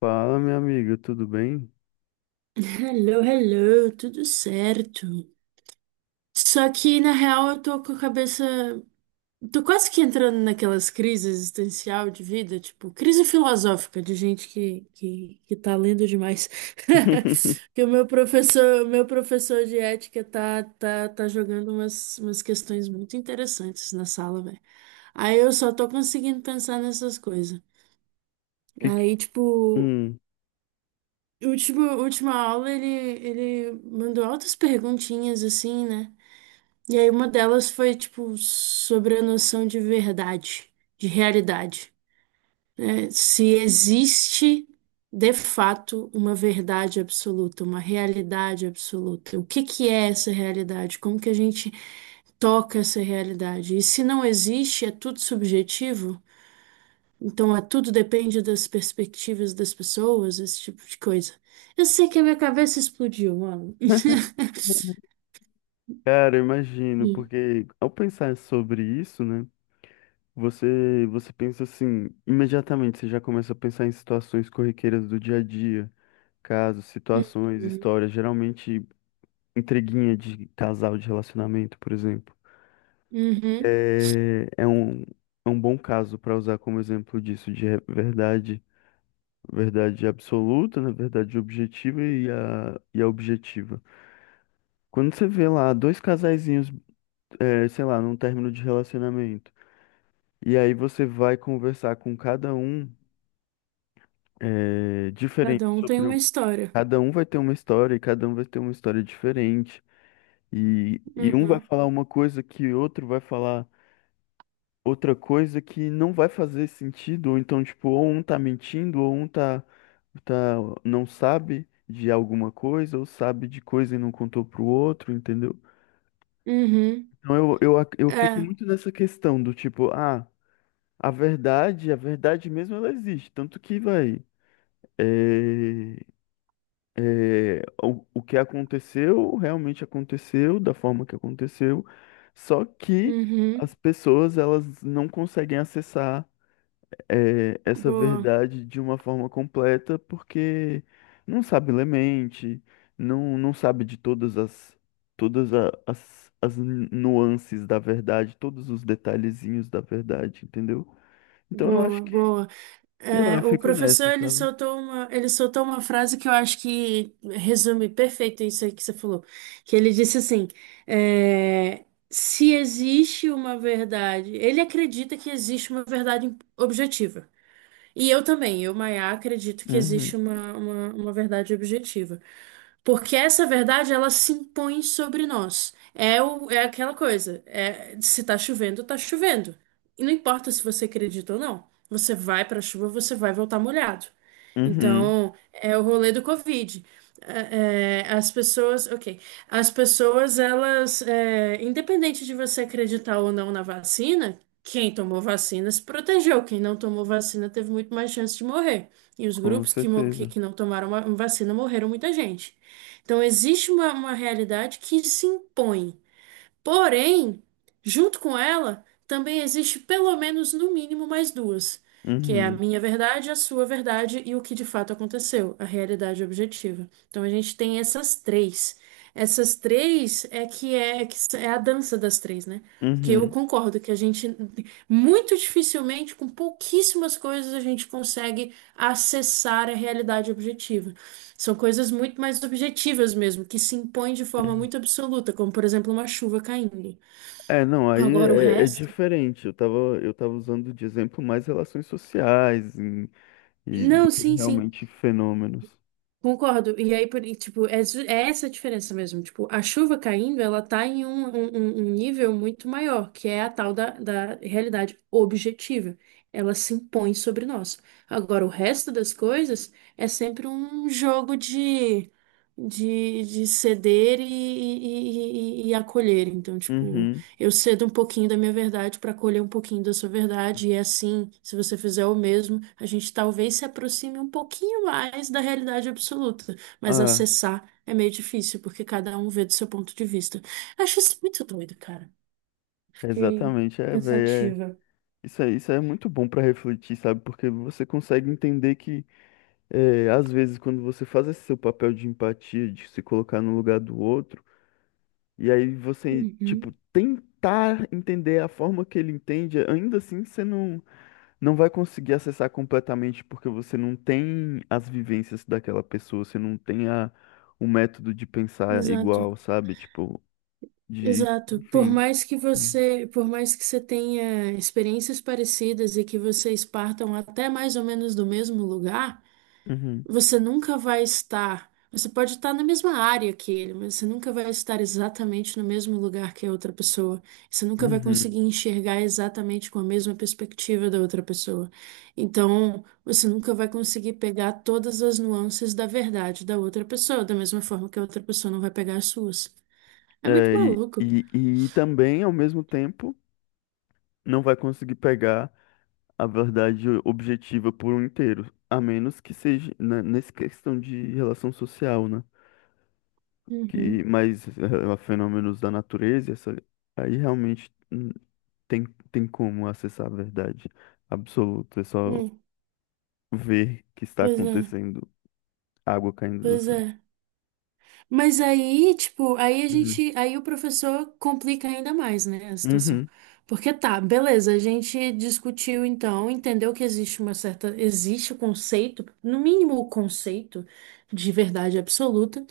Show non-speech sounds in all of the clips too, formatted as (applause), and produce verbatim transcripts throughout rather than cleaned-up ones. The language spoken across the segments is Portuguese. Fala, minha amiga, tudo bem? Hello, hello, tudo certo. Só que na real eu tô com a cabeça. Tô quase que entrando naquelas crises existencial de vida, tipo, crise filosófica de gente que, que, que tá lendo demais. (laughs) (laughs) Que o meu professor, o meu professor de ética tá, tá, tá jogando umas, umas questões muito interessantes na sala, velho. Aí eu só tô conseguindo pensar nessas coisas. Que, que- Aí, tipo. Hum, Último, última aula ele, ele mandou altas perguntinhas assim, né? E aí uma delas foi tipo sobre a noção de verdade, de realidade, né? Se existe de fato uma verdade absoluta, uma realidade absoluta. O que que é essa realidade? Como que a gente toca essa realidade? E se não existe, é tudo subjetivo? Então, é, tudo depende das perspectivas das pessoas, esse tipo de coisa. Eu sei que a minha cabeça explodiu, mano. (laughs) Cara, eu imagino, Hum, porque ao pensar sobre isso, né? Você, você pensa assim, imediatamente você já começa a pensar em situações corriqueiras do dia a dia, casos, hum, situações, hum, histórias, geralmente intriguinha de casal, de relacionamento, por exemplo. uhum. É, é um, é um bom caso para usar como exemplo disso, de re- verdade, verdade absoluta, né? Verdade objetiva e a, e a objetiva. Quando você vê lá dois casaizinhos, eh, sei lá, num término de relacionamento, e aí você vai conversar com cada um, eh, diferente Cada um tem sobre uma o... história. Cada um vai ter uma história e cada um vai ter uma história diferente. E, e um vai Uhum. falar uma coisa que outro vai falar outra coisa que não vai fazer sentido. Ou então, tipo, ou um tá mentindo, ou um tá, tá, não sabe de alguma coisa, ou sabe de coisa e não contou pro outro, entendeu? Uhum. Então eu, eu, ac- eu fico É. muito nessa questão do tipo, ah, a verdade, a verdade mesmo ela existe, tanto que vai. É, é, o, o que aconteceu realmente aconteceu da forma que aconteceu, só que as Uhum. pessoas elas não conseguem acessar eh, essa Boa, verdade de uma forma completa, porque não sabe ler mente, não, não sabe de todas as, todas a- as, as nuances da verdade, todos os detalhezinhos da verdade, entendeu? Então eu boa, acho que, boa. sei lá, eu É, o fico nessa, professor ele sabe? soltou uma, ele soltou uma frase que eu acho que resume perfeito isso aí que você falou, que ele disse assim, é, se existe uma verdade, ele acredita que existe uma verdade objetiva. E eu também, eu, Maiá, acredito que Uhum, existe uma, uma, uma verdade objetiva. Porque essa verdade, ela se impõe sobre nós. É, o, é aquela coisa. É, se tá chovendo, tá chovendo. E não importa se você acredita ou não. Você vai pra chuva, você vai voltar molhado. uhum, Então, é o rolê do Covid. É, é, as pessoas, ok. As pessoas, elas, é, independente de você acreditar ou não na vacina, quem tomou vacina se protegeu. Quem não tomou vacina teve muito mais chance de morrer. E os com grupos que, mo- que, certeza. que não tomaram ma- vacina morreram muita gente. Então, existe uma, uma realidade que se impõe. Porém, junto com ela, também existe pelo menos, no mínimo, mais duas, que é a Uhum, minha verdade, a sua verdade e o que de fato aconteceu, a realidade objetiva. Então, a gente tem essas três. Essas três é que é, que é a dança das três, né? Porque eu uhum, concordo que a gente, muito dificilmente, com pouquíssimas coisas, a gente consegue acessar a realidade objetiva. São coisas muito mais objetivas mesmo, que se impõem de forma uhum. muito absoluta, como por exemplo uma chuva caindo. É, não, aí Agora o é, é resto. diferente. Eu tava, eu tava usando de exemplo mais relações sociais em- e do Não, que sim, sim, realmente fenômenos. concordo. E aí, por- e, tipo, é, ju- é essa a diferença mesmo. Tipo, a chuva caindo, ela tá em um, um, um- um nível muito maior, que é a tal da, da realidade objetiva. Ela se impõe sobre nós. Agora, o resto das coisas é sempre um jogo de. De, de ceder e, e, e, e e acolher. Então, tipo, Uhum. eu cedo um pouquinho da minha verdade para colher um pouquinho da sua verdade, e é assim, se você fizer o mesmo, a gente talvez se aproxime um pouquinho mais da realidade absoluta, mas Ah, acessar é meio difícil, porque cada um vê do seu ponto de vista. Acho isso muito doido, cara. Fiquei exatamente. É, velho. pensativa. Isso é, isso é muito bom pra refletir, sabe? Porque você consegue entender que, é, às vezes, quando você faz esse seu papel de empatia, de se colocar no lugar do outro, e aí você, tipo, Uhum. tentar entender a forma que ele entende, ainda assim você não, não vai conseguir acessar completamente, porque você não tem as vivências daquela pessoa, você não tem a, o método de pensar Exato, igual, sabe? Tipo, de. exato. Por Enfim. mais que você, por mais que você tenha experiências parecidas e que vocês partam até mais ou menos do mesmo lugar, Uhum. você nunca vai estar. Você pode estar na mesma área que ele, mas você nunca vai estar exatamente no mesmo lugar que a outra pessoa. Você nunca vai conseguir Uhum. enxergar exatamente com a mesma perspectiva da outra pessoa. Então, você nunca vai conseguir pegar todas as nuances da verdade da outra pessoa, da mesma forma que a outra pessoa não vai pegar as suas. É muito É, e, maluco. e, e também, ao mesmo tempo, não vai conseguir pegar a verdade objetiva por um inteiro, a menos que seja né, nessa questão de relação social, né? Que, Uhum. mas eh, fenômenos da natureza, essa, aí realmente hum, tem, tem como acessar a verdade absoluta, é só Hum, ver que está pois é, acontecendo, água caindo do pois céu. é. Mas aí, tipo, aí a Uhum, gente, aí o professor complica ainda mais, né, a situação. uhum, Porque tá, beleza, a gente discutiu então, entendeu que existe uma certa, existe o conceito, no mínimo o conceito de verdade absoluta,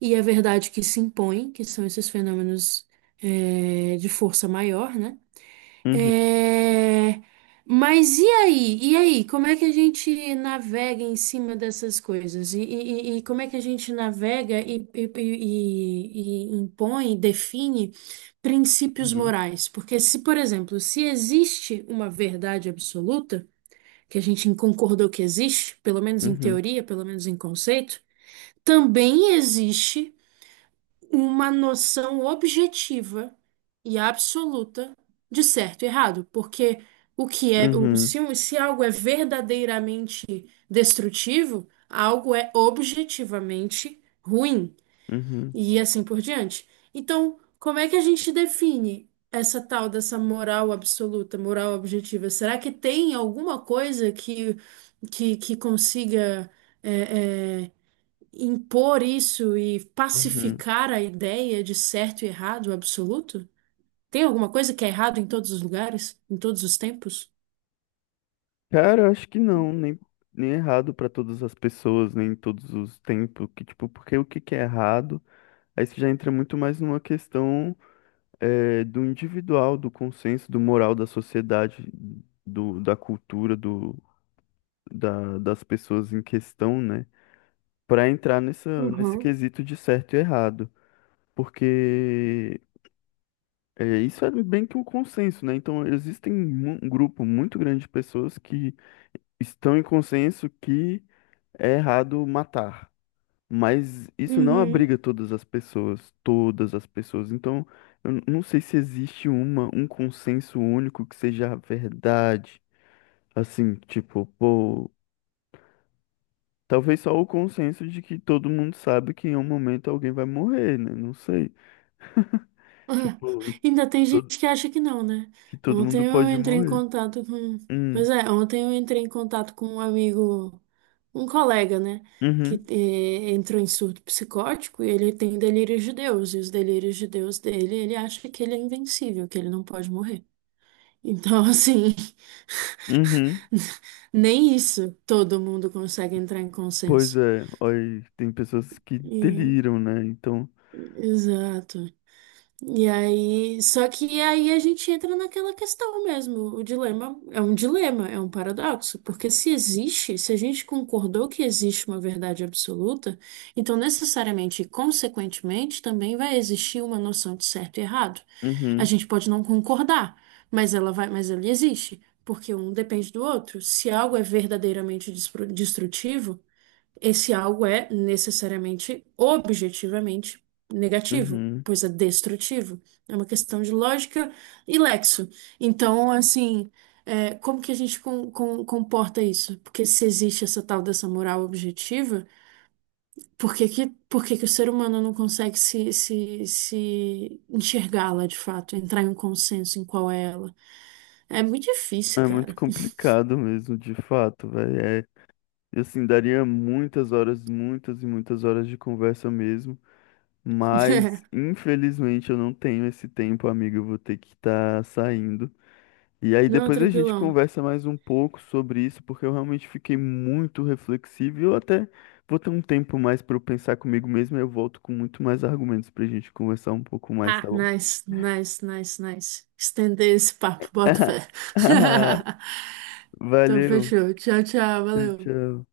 e a verdade que se impõe, que são esses fenômenos eh, de força maior, né? uhum, É, mas e aí? E aí? Como é que a gente navega em cima dessas coisas? E, e- e- e como é que a gente navega e, e, e- e impõe, define princípios uhum, morais? Porque se, por exemplo, se existe uma verdade absoluta, que a gente concordou que existe, pelo menos em uhum, teoria, pelo menos em conceito, também existe uma noção objetiva e absoluta de certo e errado, porque o que é, o- uhum, se, um- se algo é verdadeiramente destrutivo, algo é objetivamente ruim uhum, e assim por diante. Então, como é que a gente define essa tal dessa moral absoluta, moral objetiva? Será que tem alguma coisa que que, que consiga é, é, impor isso e uhum. pacificar a ideia de certo e errado absoluto? Tem alguma coisa que é errado em todos os lugares, em todos os tempos? Cara, eu acho que não, nem, nem é errado pra todas as pessoas, nem em todos os tempos, que tipo, porque o que que é errado, aí você já entra muito mais numa questão eh, do individual, do consenso, do moral da sociedade, do, da cultura, do, da, das pessoas em questão, né? Pra entrar nessa, nesse Uhum. quesito de certo e errado, porque eh, isso é bem que um consenso, né? Então, existem mu- um grupo muito grande de pessoas que estão em consenso que é errado matar, mas isso não Uhum. abriga (laughs) todas as pessoas, todas as pessoas. Então, eu n- não sei se existe uma, um consenso único que seja a verdade. Assim, tipo, pô, talvez só o consenso de que todo mundo sabe que em um momento alguém vai morrer, né? Não sei. (laughs) Ah, Tipo, ainda tem to- gente que acha que não, né? que todo mundo Ontem eu pode entrei em morrer. contato com. Hum, Pois é, ontem eu entrei em contato com um amigo, um colega, né? Que uhum, eh, entrou em surto psicótico e ele tem delírios de Deus. E os delírios de Deus dele, ele acha que ele é invencível, que ele não pode morrer. Então, assim. uhum. (laughs) Nem isso todo mundo consegue entrar em Pois consenso. é, olha, tem pessoas que E- deliram, né? Então, exato. E aí, só que aí a gente entra naquela questão mesmo. O dilema é um dilema, é um paradoxo, porque se existe, se a gente concordou que existe uma verdade absoluta, então necessariamente e consequentemente também vai existir uma noção de certo e errado. A uhum, gente pode não concordar, mas ela vai, mas ela existe, porque um depende do outro. Se algo é verdadeiramente destru- destrutivo, esse algo é necessariamente, objetivamente, negativo, uhum. pois é destrutivo. É uma questão de lógica e lexo. Então, assim, é, como que a gente com- com- comporta isso? Porque se existe essa tal dessa moral objetiva, por que que, por que que o ser humano não consegue se, se, se enxergá-la de fato, entrar em um consenso em qual é ela? É muito difícil, É muito cara. complicado mesmo, de fato, velho. É, e assim, daria muitas horas, muitas e muitas horas de conversa mesmo. Mas, (laughs) infelizmente, eu não tenho esse tempo, amigo. Eu vou ter que estar saindo. E aí, Não, depois a gente tranquilão. conversa mais um pouco sobre isso, porque eu realmente fiquei muito reflexivo. E eu até vou ter um tempo mais para eu pensar comigo mesmo. E eu volto com muito mais argumentos pra gente conversar um pouco mais, Ah, tá bom? nice, nice, nice, nice. Estender esse papo, boto (laughs) fé. (laughs) Então, Valeu. fechou. Tchau, tchau, Tchau, valeu. tchau.